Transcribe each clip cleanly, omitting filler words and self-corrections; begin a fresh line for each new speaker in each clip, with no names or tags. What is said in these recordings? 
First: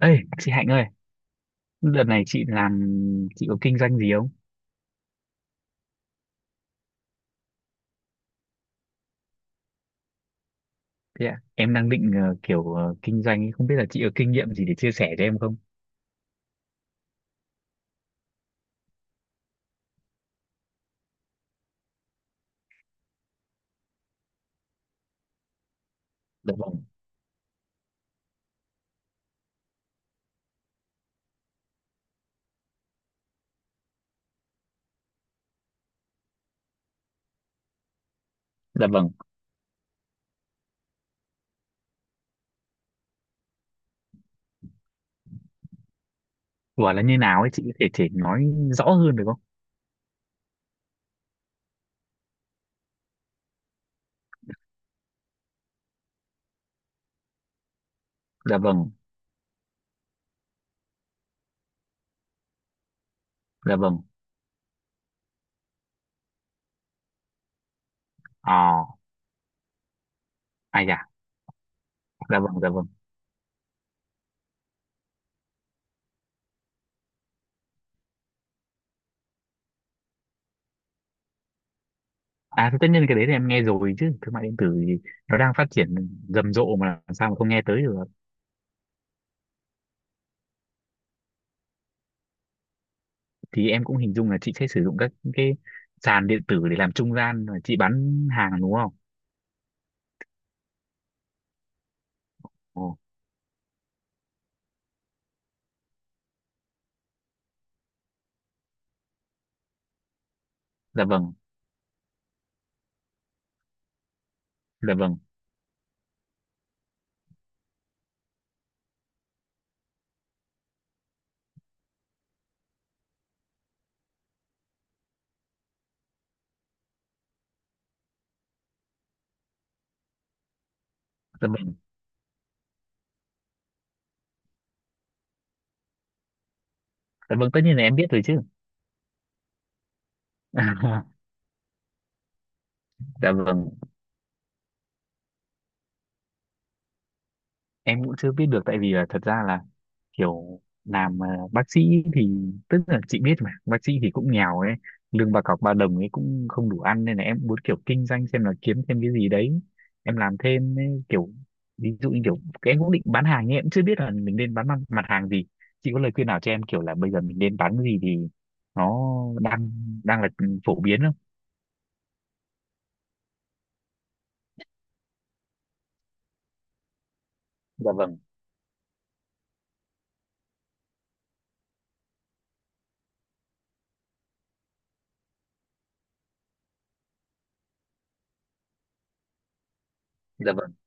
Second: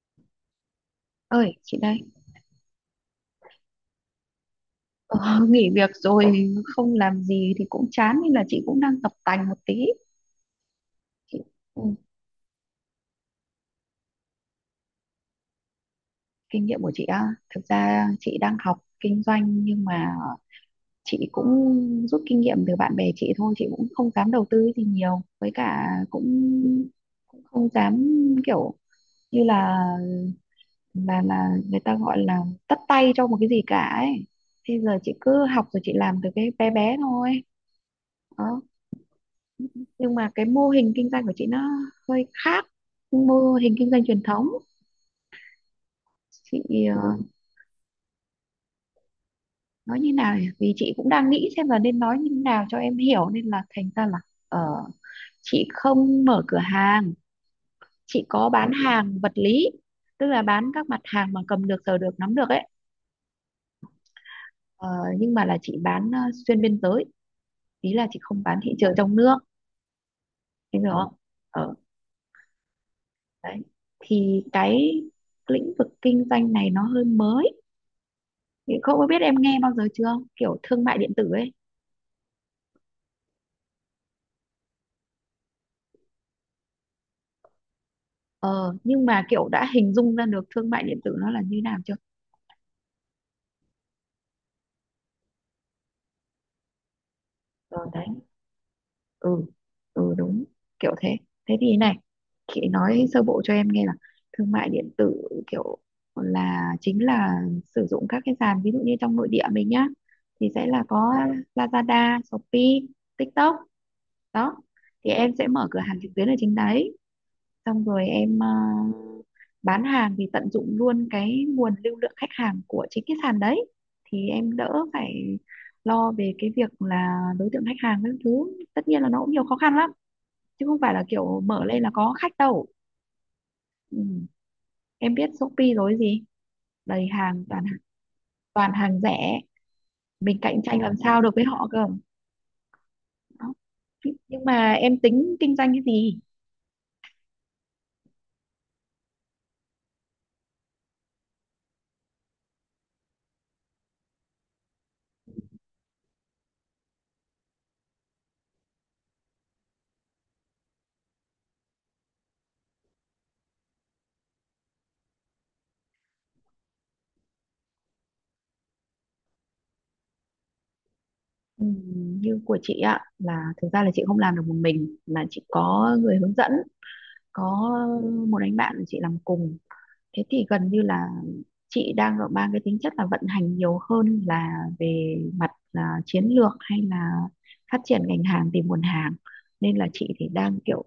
Ê, chị Hạnh ơi,
Ơi, chị đây.
đợt này chị làm chị có kinh doanh gì không?
ờ, Nghỉ việc rồi, không làm gì thì cũng chán nên là chị cũng đang tập tành một tí.
Thế
Chị,
ạ, em
ừ,
đang định kiểu kinh doanh ấy, không biết là chị có kinh nghiệm gì để chia sẻ cho em không?
kinh nghiệm của chị á, thực ra chị đang học kinh doanh nhưng mà chị cũng rút kinh nghiệm từ bạn bè chị thôi, chị cũng không dám đầu tư gì nhiều, với cả cũng
Dạ vâng,
cũng không dám kiểu như là là người ta gọi là tất tay cho một cái gì cả ấy. Bây giờ chị cứ học rồi chị làm từ cái bé bé thôi.
dạ vâng.
Nhưng mà cái mô hình kinh doanh của chị nó hơi khác mô hình kinh doanh truyền thống. Chị
Gọi là như
ừ.
nào ấy chị có thể thể nói rõ hơn được không?
Nói như nào nhỉ? Vì chị cũng đang nghĩ xem là nên nói như thế nào cho em hiểu nên là thành ra là ờ, chị không mở cửa hàng, chị có
Dạ
bán
vâng,
hàng vật lý, tức là bán các mặt hàng mà cầm được sờ được nắm được ấy.
dạ vâng.
Ờ, nhưng mà là chị bán xuyên biên giới, ý là chị không bán thị
À,
trường trong nước, em
ai
hiểu
dạ,
không? Ờ,
dạ vâng, dạ vâng.
đấy, thì cái lĩnh vực kinh doanh này nó hơi mới. Thì không có biết em nghe bao giờ chưa, kiểu thương mại điện tử ấy.
À, thì tất nhiên cái đấy thì em nghe rồi chứ, thương mại điện tử thì nó đang phát triển rầm rộ mà, làm sao mà không nghe tới được.
Ờ, nhưng mà kiểu đã hình dung ra được thương mại điện tử nó là như nào chưa?
Thì em cũng hình dung là chị sẽ sử dụng các cái sàn điện tử để làm trung gian và chị
Ờ đấy,
bán hàng, đúng không?
ừ, ừ đúng, kiểu thế. Thế thì này, chị
Ồ,
nói sơ bộ cho em nghe là thương mại điện tử kiểu là chính là sử dụng các cái sàn, ví dụ như trong nội địa mình nhá, thì sẽ là
dạ
có
vâng,
Lazada, Shopee, TikTok đó.
dạ
Thì
vâng,
em sẽ mở cửa hàng trực tuyến ở trên đấy, xong rồi em bán hàng thì tận dụng luôn cái nguồn lưu lượng khách hàng của chính cái sàn đấy, thì em đỡ phải lo về cái việc là đối tượng khách hàng các thứ. Tất nhiên là nó cũng nhiều khó khăn lắm chứ không phải là kiểu
dạ
mở
vâng.
lên là có khách đâu. Ừ. Em biết Shopee rồi gì, đầy
Dạ
hàng
vâng, tất
toàn
nhiên là em biết rồi chứ.
toàn hàng rẻ, mình cạnh tranh làm sao được với họ cơ.
Dạ
Đó.
vâng,
Nhưng mà em tính kinh doanh cái gì?
em cũng chưa biết được, tại vì là thật ra là kiểu làm bác sĩ thì, tức là chị biết mà, bác sĩ thì cũng nghèo ấy, lương bà cọc ba đồng ấy cũng không đủ ăn nên là em muốn kiểu kinh doanh xem là kiếm thêm cái gì đấy. Em làm thêm ấy, kiểu ví dụ như kiểu cái em cũng định bán hàng nhưng em cũng chưa biết là mình nên bán mặt hàng gì. Chị có lời khuyên nào cho em kiểu là bây giờ mình nên bán cái gì thì nó đang đang là phổ biến không?
Ừ, như của chị ạ, là thực ra là chị không làm được một mình mà chị có người hướng dẫn, có
Dạ vâng,
một anh bạn của chị làm cùng. Thế thì gần như là chị đang ở mang cái tính chất là vận hành nhiều hơn là về mặt là chiến lược hay là phát triển ngành hàng, tìm nguồn hàng. Nên là chị thì
dạ
đang
vâng,
kiểu,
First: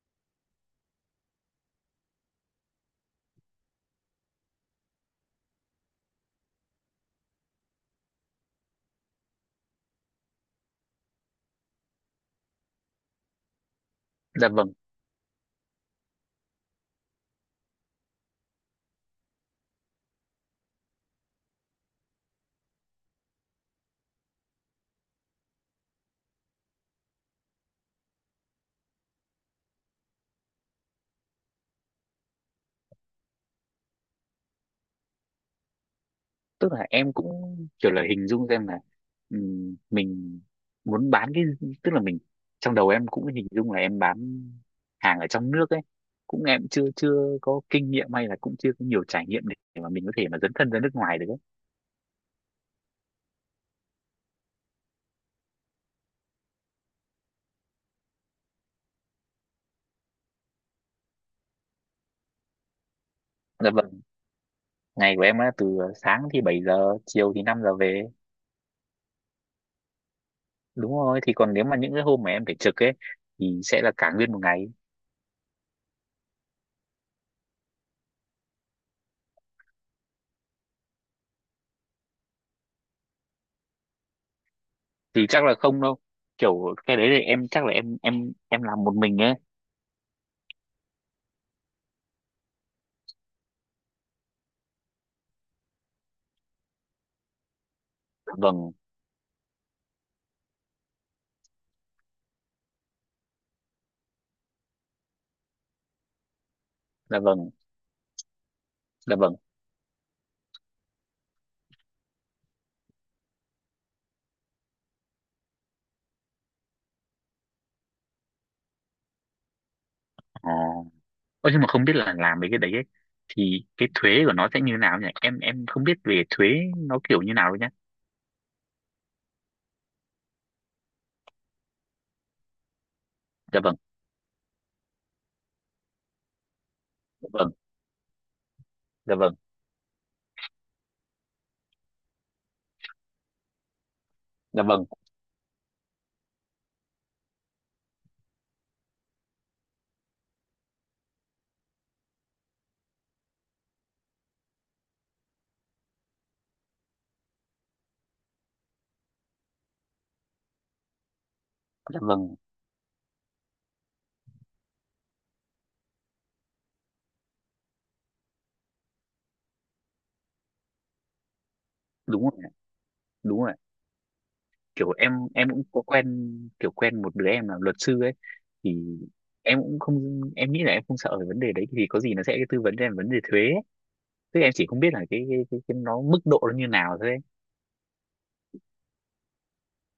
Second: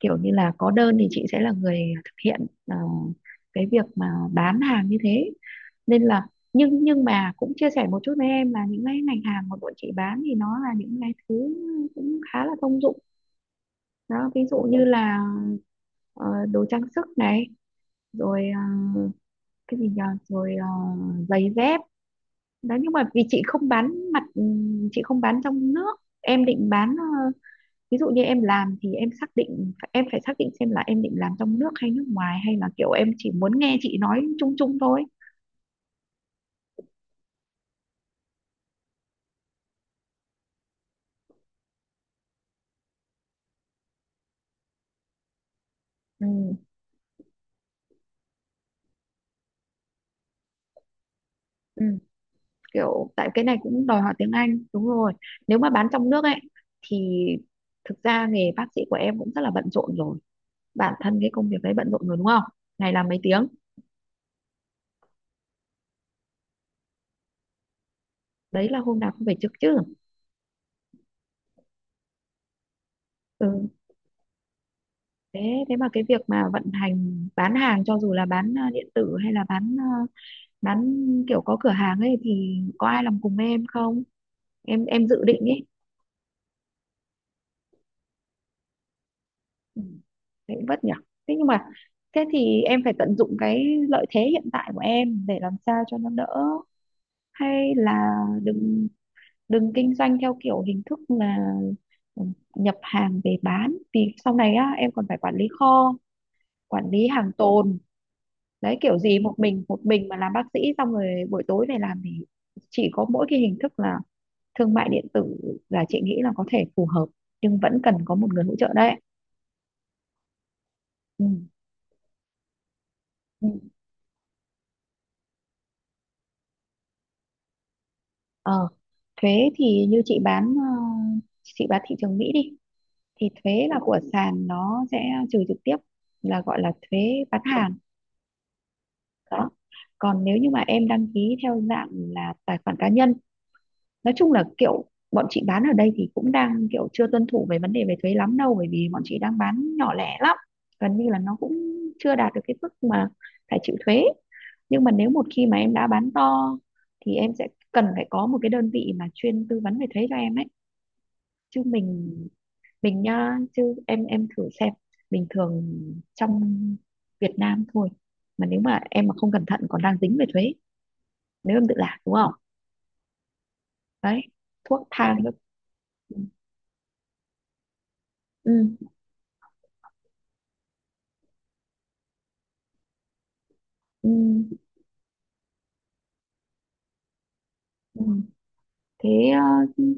kiểu như là có đơn thì chị sẽ là người thực hiện cái việc mà bán hàng như thế. Nên là nhưng mà cũng chia sẻ một chút với em là những cái ngành hàng mà bọn chị bán thì nó là những cái thứ cũng khá là thông dụng đó, ví
dạ
dụ
vâng.
như là đồ trang sức này, rồi cái gì nhờ, rồi giày dép đó. Nhưng mà vì chị không bán mặt chị không bán trong nước. Em định bán ví dụ như em làm thì em xác định, em phải xác định xem là em định làm trong nước hay nước ngoài, hay là kiểu em chỉ muốn nghe chị nói chung chung thôi?
Tức là em cũng kiểu là hình dung xem là mình muốn bán cái, tức là mình, trong đầu em cũng hình dung là em bán hàng ở trong nước ấy.
Ừ,
Cũng em chưa chưa có kinh nghiệm hay là cũng chưa có nhiều trải nghiệm để mà mình có thể mà dấn thân ra nước ngoài được ấy.
ừ. Kiểu tại cái này cũng đòi hỏi tiếng Anh đúng rồi. Nếu mà bán trong nước ấy thì thực ra nghề bác sĩ của em cũng rất là bận rộn rồi, bản thân cái công việc đấy bận rộn rồi đúng không, ngày làm mấy tiếng,
Dạ vâng, ngày của em á, từ sáng thì 7 giờ, chiều thì 5 giờ về.
đấy là hôm nào cũng phải trực chứ.
Đúng rồi, thì còn nếu mà những cái hôm mà em phải trực ấy
Ừ,
thì sẽ là cả nguyên một ngày.
thế thế mà cái việc mà vận hành bán hàng cho dù là bán điện tử hay là bán bán kiểu có cửa hàng ấy thì có ai làm cùng em không, em dự
Thì
định
chắc là
ấy?
không đâu. Kiểu cái đấy thì em chắc là em làm một mình ấy.
Ừ. Thế cũng vất nhỉ. Thế nhưng mà thế thì em phải tận dụng cái lợi thế hiện tại của em để làm sao cho nó đỡ, hay là
Dạ vâng,
đừng đừng kinh doanh theo kiểu hình thức là, ừ, nhập hàng về bán, vì sau này á em còn phải quản lý kho, quản lý
dạ
hàng
vâng,
tồn. Đấy, kiểu
dạ
gì một
vâng.
mình, một mình mà làm bác sĩ xong rồi buổi tối về làm thì chỉ có mỗi cái hình thức là thương mại điện tử là chị nghĩ là có thể phù hợp, nhưng vẫn cần có một người hỗ trợ đấy.
À.
Ừ.
Ơ, nhưng mà không biết là làm mấy cái đấy ấy, thì
Ừ.
cái thuế của nó sẽ như nào nhỉ? Em không biết về thuế nó kiểu như nào đâu nhá.
Ờ, thuế thì như chị bán chị bán thị trường Mỹ đi thì
Dạ
thuế
vâng,
là của sàn nó sẽ trừ trực tiếp, là gọi là thuế
dạ
bán
vâng,
hàng
dạ vâng,
đó. Còn nếu như mà em đăng ký theo dạng là tài khoản cá nhân, nói chung là
dạ vâng,
kiểu bọn chị bán ở đây thì cũng đang kiểu chưa tuân thủ về vấn đề về thuế lắm đâu, bởi vì bọn chị đang bán nhỏ lẻ lắm, gần như là nó cũng chưa đạt được cái mức mà phải chịu thuế. Nhưng mà nếu một khi mà em đã bán to thì em sẽ cần phải có một cái đơn vị mà chuyên tư vấn về thuế cho em ấy, chứ
dạ vâng,
mình nha, chứ em thử xem, bình thường trong Việt Nam thôi mà nếu mà em mà không cẩn thận còn đang dính về thuế, nếu em tự làm đúng
đúng
không.
rồi, ạ, đúng rồi, ạ.
Đấy, thuốc
Kiểu em
thang các,
em cũng có quen, kiểu quen một đứa em là luật sư ấy,
ừ,
thì em cũng không, em nghĩ là em không sợ về vấn đề đấy, thì có gì nó sẽ tư vấn cho em vấn đề thuế ấy.
ừ,
Tức em chỉ không biết là cái nó mức độ nó như nào thôi ấy.
ừ. Thế, ờ,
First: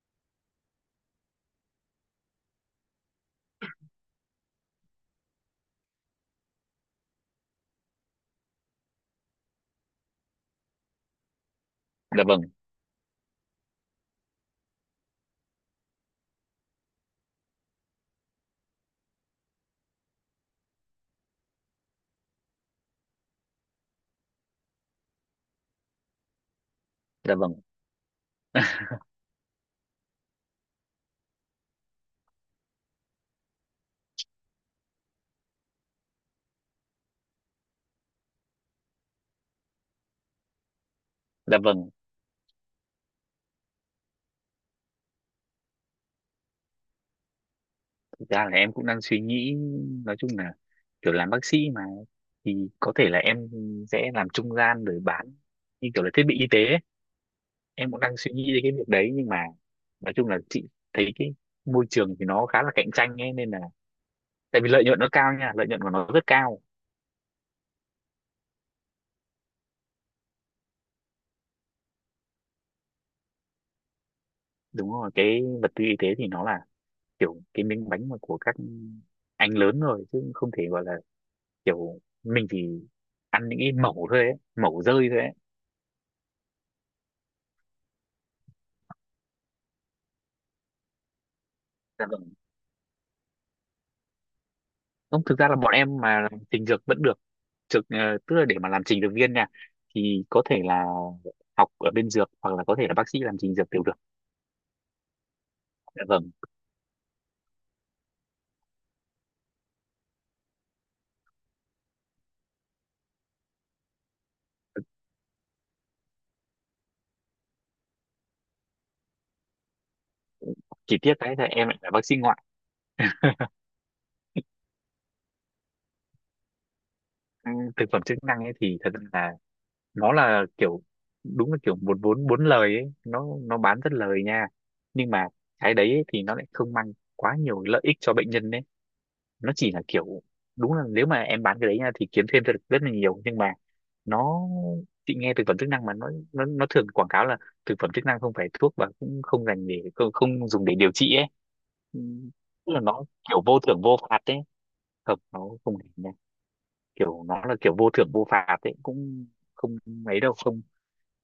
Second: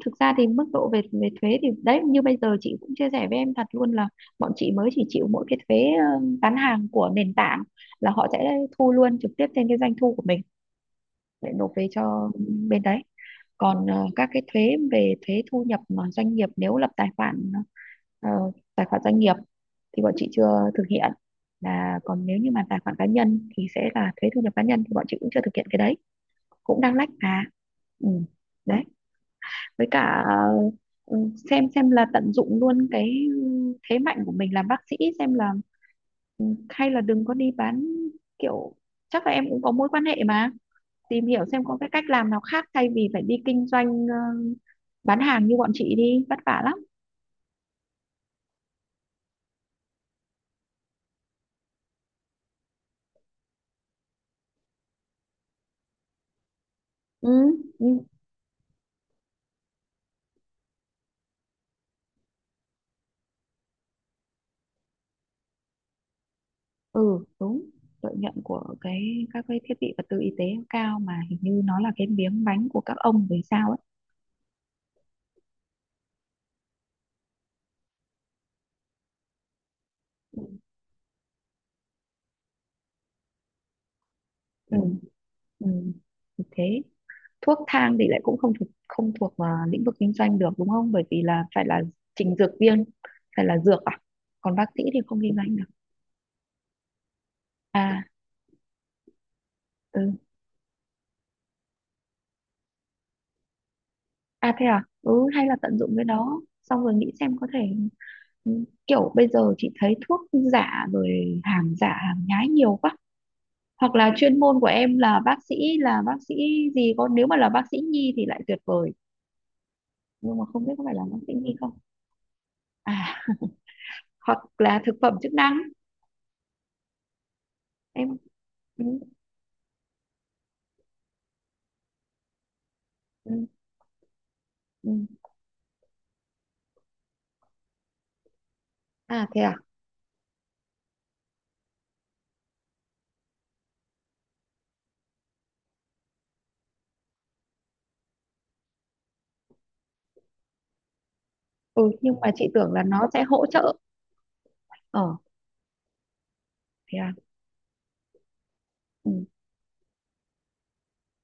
thực ra thì mức độ về về thuế thì đấy, như bây giờ chị cũng chia sẻ với em thật luôn là bọn chị mới chỉ chịu mỗi cái thuế bán hàng của nền tảng, là họ sẽ thu luôn trực tiếp trên cái doanh thu của mình để nộp về
Dạ
cho
vâng,
bên đấy. Còn các cái thuế về thuế thu nhập mà doanh nghiệp nếu lập tài khoản ờ, tài khoản doanh nghiệp thì bọn chị chưa thực hiện. Là còn nếu như mà tài khoản cá nhân thì sẽ là thuế thu nhập cá nhân thì bọn chị cũng chưa thực hiện cái đấy, cũng đang lách
dạ
mà.
vâng,
Ừ. Đấy, với cả, ừ, xem là tận dụng luôn cái thế mạnh của mình làm bác sĩ xem là, ừ, hay là đừng có đi bán kiểu, chắc là em cũng có mối quan hệ mà, tìm hiểu
dạ
xem có cái
vâng.
cách làm nào khác thay vì phải đi kinh doanh bán hàng như bọn chị đi, vất vả lắm.
Thực ra là em cũng đang suy nghĩ, nói chung là kiểu làm bác sĩ mà, thì có thể là em sẽ làm trung gian rồi bán như kiểu là thiết bị y tế ấy.
Ừ, ừ,
Em cũng đang suy nghĩ đến cái việc đấy nhưng mà nói chung là chị thấy cái môi trường thì nó khá là cạnh tranh ấy, nên là, tại vì lợi nhuận nó cao nha, lợi nhuận của nó rất cao.
ừ đúng. Lợi nhuận của cái các cái thiết bị vật tư y tế cao mà, hình như nó là cái miếng bánh của các ông về sao ấy.
Đúng rồi, cái vật tư y tế thì nó là kiểu cái miếng bánh mà của các anh lớn rồi, chứ không thể gọi là kiểu mình chỉ ăn những cái mẩu thôi ấy,
Ừ,
mẩu rơi thôi ấy.
ừ, ừ, thì thế, thuốc thang thì lại cũng không thuộc không thuộc vào lĩnh vực kinh doanh được đúng không, bởi vì là phải là
Dạ vâng.
trình dược viên, phải là dược à, còn bác sĩ thì không
Không,
kinh
thực ra
doanh
là
được.
bọn em mà làm trình dược vẫn được. Trực,
À,
tức là để mà làm trình dược viên nha,
ừ.
thì có thể là học ở bên dược hoặc là có thể là bác sĩ làm trình dược đều được.
À thế à, ừ, hay là tận dụng
Dạ
cái
vâng,
đó xong rồi nghĩ xem có thể, kiểu bây giờ chị thấy thuốc giả rồi hàng giả hàng nhái nhiều quá. Hoặc là chuyên môn của em là bác sĩ, là bác sĩ gì có, nếu mà là bác sĩ nhi thì lại tuyệt vời, nhưng mà không biết có phải
chỉ
là
tiếc
bác sĩ
cái là
nhi
em
không.
lại là bác sĩ ngoại.
À, hoặc là thực phẩm chức năng.
Ừ, thực phẩm
Em,
chức năng ấy thì
ừ,
thật ra là nó là kiểu đúng là kiểu một vốn bốn lời ấy, nó
ừ,
nó bán rất lời nha.
ừ.
Nhưng mà cái đấy ấy thì nó lại không mang quá nhiều lợi ích cho bệnh nhân ấy.
À thế
Nó
à,
chỉ là kiểu, đúng là nếu mà em bán cái đấy nha thì kiếm thêm được rất là nhiều, nhưng mà nó, chị nghe thực phẩm chức năng mà nó nó thường quảng cáo là thực phẩm chức năng không phải thuốc và cũng không dành để không dùng để điều trị ấy.
ừ,
Ừ,
nhưng mà chị tưởng
tức là
là nó
nó
sẽ
kiểu
hỗ
vô
trợ.
thưởng vô phạt ấy,
Ờ
hợp nó không hề nha,
thế à.
kiểu nó là kiểu vô thưởng vô phạt ấy,
Ừ.
cũng không mấy đâu, không,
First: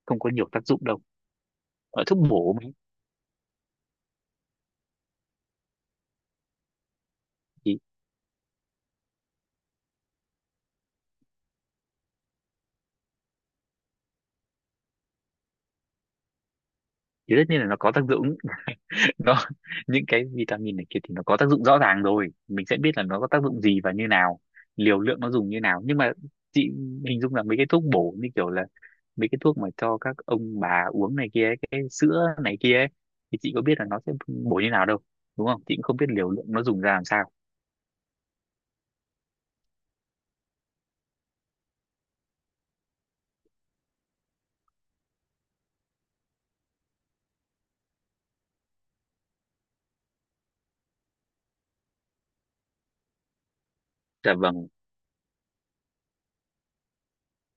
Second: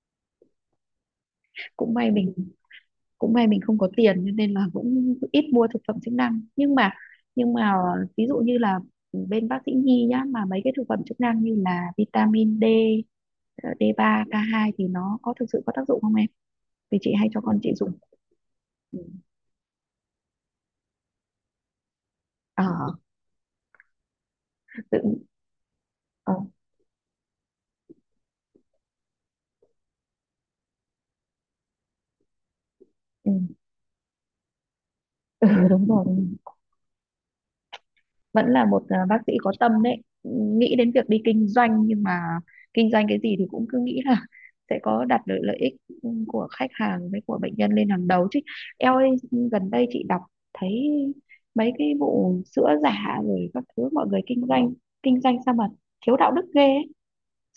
không có nhiều tác dụng đâu
Cũng
ở
may
thuốc
mình
bổ mấy.
cũng may mình không có tiền cho nên là cũng ít mua thực phẩm chức năng. Nhưng mà, nhưng mà
thì
ví dụ như là bên bác sĩ nhi nhá, mà mấy cái thực phẩm chức năng như là vitamin D, ờ, D3 K2 thì nó có thực sự có tác dụng không em, vì chị hay
thì
cho
tất
con
nhiên là
chị
nó
dùng.
có tác dụng,
Ừ.
nó những cái vitamin này kia thì nó có tác dụng rõ ràng rồi,
ờ
mình sẽ biết là nó có tác dụng gì và như nào, liều lượng
tự
nó dùng như nào. Nhưng mà
ờ
chị hình dung là mấy cái thuốc bổ như kiểu là mấy cái thuốc mà cho các ông bà uống này kia ấy, cái sữa này kia ấy,
Ừ.
thì chị có biết là nó sẽ bổ như nào đâu, đúng
Ừ
không, chị cũng
đúng
không
rồi,
biết liều lượng nó dùng ra làm sao.
vẫn là một, à, bác sĩ có tâm đấy, nghĩ đến việc đi kinh doanh, nhưng mà kinh doanh cái gì thì cũng cứ nghĩ là sẽ có đặt được lợi ích của khách hàng với của bệnh nhân lên hàng đầu chứ. Eo ơi, gần đây chị đọc thấy mấy cái vụ sữa giả rồi các thứ, mọi người
Dạ vâng,
kinh doanh sao mà thiếu đạo đức ghê ấy.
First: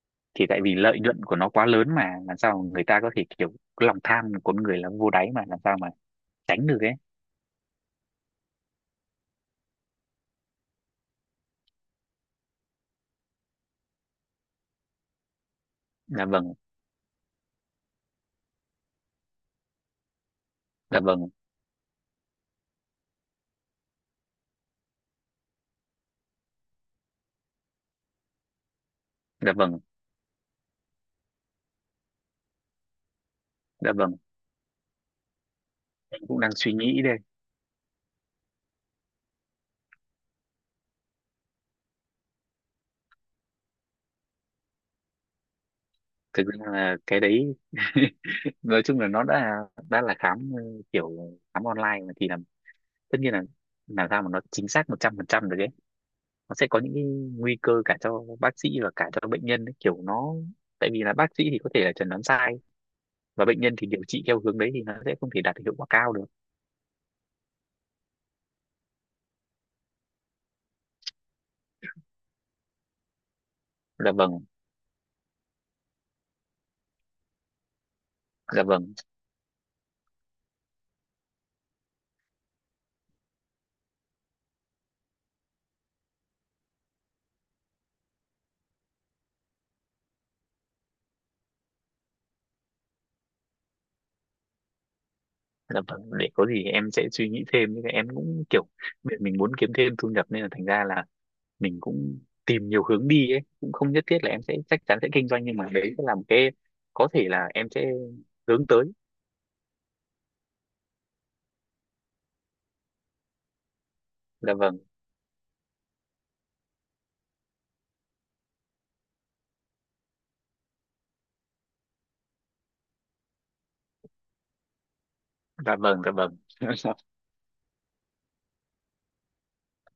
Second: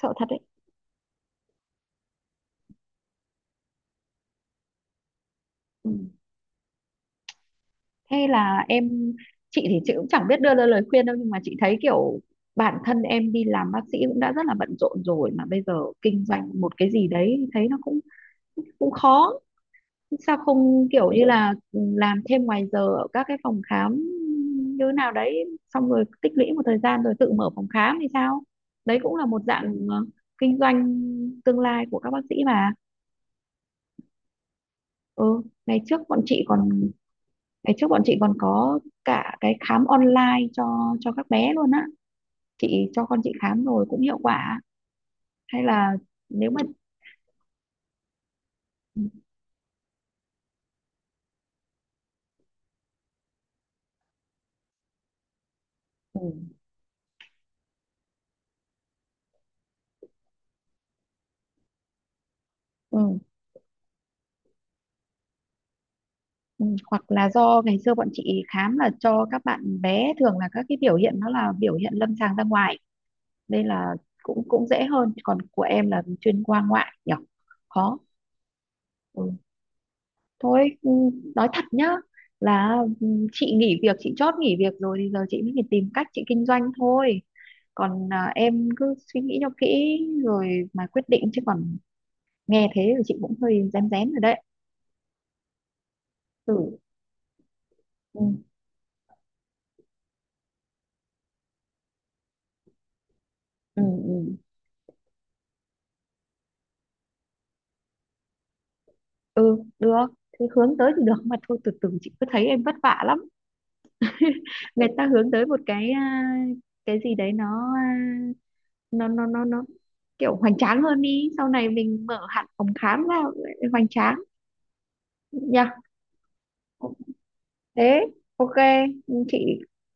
Sợ thật đấy.
thì tại vì lợi nhuận của nó quá lớn mà, làm sao mà người ta có thể kiểu, cái lòng tham của con người là vô đáy mà, làm sao
Ừ.
mà tránh được ấy.
Thế là em, chị thì chị cũng chẳng biết đưa ra lời khuyên đâu, nhưng mà chị thấy kiểu bản thân em đi làm bác sĩ cũng đã rất là bận rộn rồi mà bây giờ kinh
Dạ vâng,
doanh một cái gì đấy thấy nó cũng cũng khó. Sao không
dạ
kiểu như
vâng,
là, ừ, làm thêm ngoài giờ ở các cái phòng khám như thế nào đấy, xong rồi tích lũy một thời gian rồi tự mở phòng khám thì sao? Đấy cũng là một
dạ
dạng
vâng,
kinh doanh tương lai của các bác sĩ mà.
dạ vâng.
Ừ, ngày trước bọn
Em cũng
chị
đang
còn
suy nghĩ đây,
ngày trước bọn chị còn có cả cái khám online cho các bé luôn á. Chị cho con chị khám rồi cũng hiệu quả. Hay là
thực
nếu mà,
ra là cái đấy nói chung là nó đã là khám kiểu khám online mà, thì là tất nhiên là làm sao mà nó chính xác 100% được ấy.
ừ,
Nó sẽ có những cái nguy cơ cả cho bác sĩ và cả cho bệnh nhân ấy. Kiểu nó, tại vì là bác sĩ thì có thể là chẩn đoán sai
ừ.
và bệnh nhân thì điều trị theo hướng đấy thì nó sẽ không thể đạt được hiệu quả cao được.
Ừ, hoặc là do ngày xưa bọn chị khám là cho các bạn bé, thường là các cái biểu hiện nó là biểu hiện lâm sàng ra ngoài nên là
Dạ vâng,
cũng cũng dễ hơn, còn của em là chuyên khoa ngoại nhỉ, khó.
dạ vâng,
Ừ. Thôi, ừ, nói thật nhá, là, ừ, chị nghỉ việc, chị chót nghỉ việc rồi thì giờ chị mới phải tìm cách chị kinh doanh thôi, còn à, em cứ suy nghĩ cho kỹ rồi mà quyết định, chứ còn nghe thế thì chị cũng hơi rén rén rồi đấy.
dạ vâng, để có
Ừ,
gì em sẽ suy nghĩ thêm, nhưng mà em
ừ,
cũng kiểu mình muốn kiếm thêm thu nhập nên là thành ra là mình cũng tìm nhiều hướng đi ấy, cũng
ừ,
không nhất thiết là
ừ.
em sẽ chắc chắn sẽ kinh doanh, nhưng mà đấy sẽ là một cái có thể là em sẽ hướng tới.
Ừ được, thế hướng tới thì được mà, thôi từ từ, chị cứ thấy em vất vả lắm.
Dạ vâng,
Người ta hướng tới một cái, à, cái gì đấy nó, à, nó kiểu hoành tráng hơn đi, sau này mình mở hẳn phòng khám ra hoành tráng nha.
dạ vâng, dạ vâng.
Thế ok, chị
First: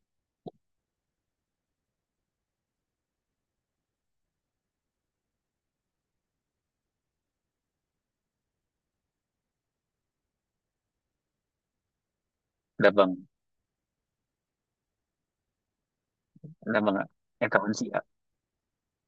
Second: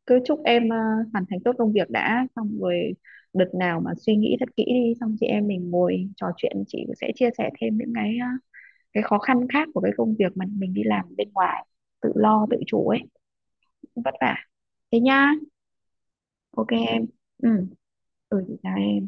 cứ chúc em, à, hoàn thành tốt công việc đã, xong rồi đợt nào mà suy nghĩ thật kỹ đi xong chị em mình ngồi trò chuyện, chị sẽ chia sẻ thêm những cái, à, cái khó khăn khác của cái công việc mà mình đi làm bên ngoài tự lo tự chủ
Dạ
ấy,
vâng,
cũng vất vả. Thế nhá, ok
dạ vâng
em.
ạ,
Ừ,
em cảm ơn chị.
ừ, chị chào em.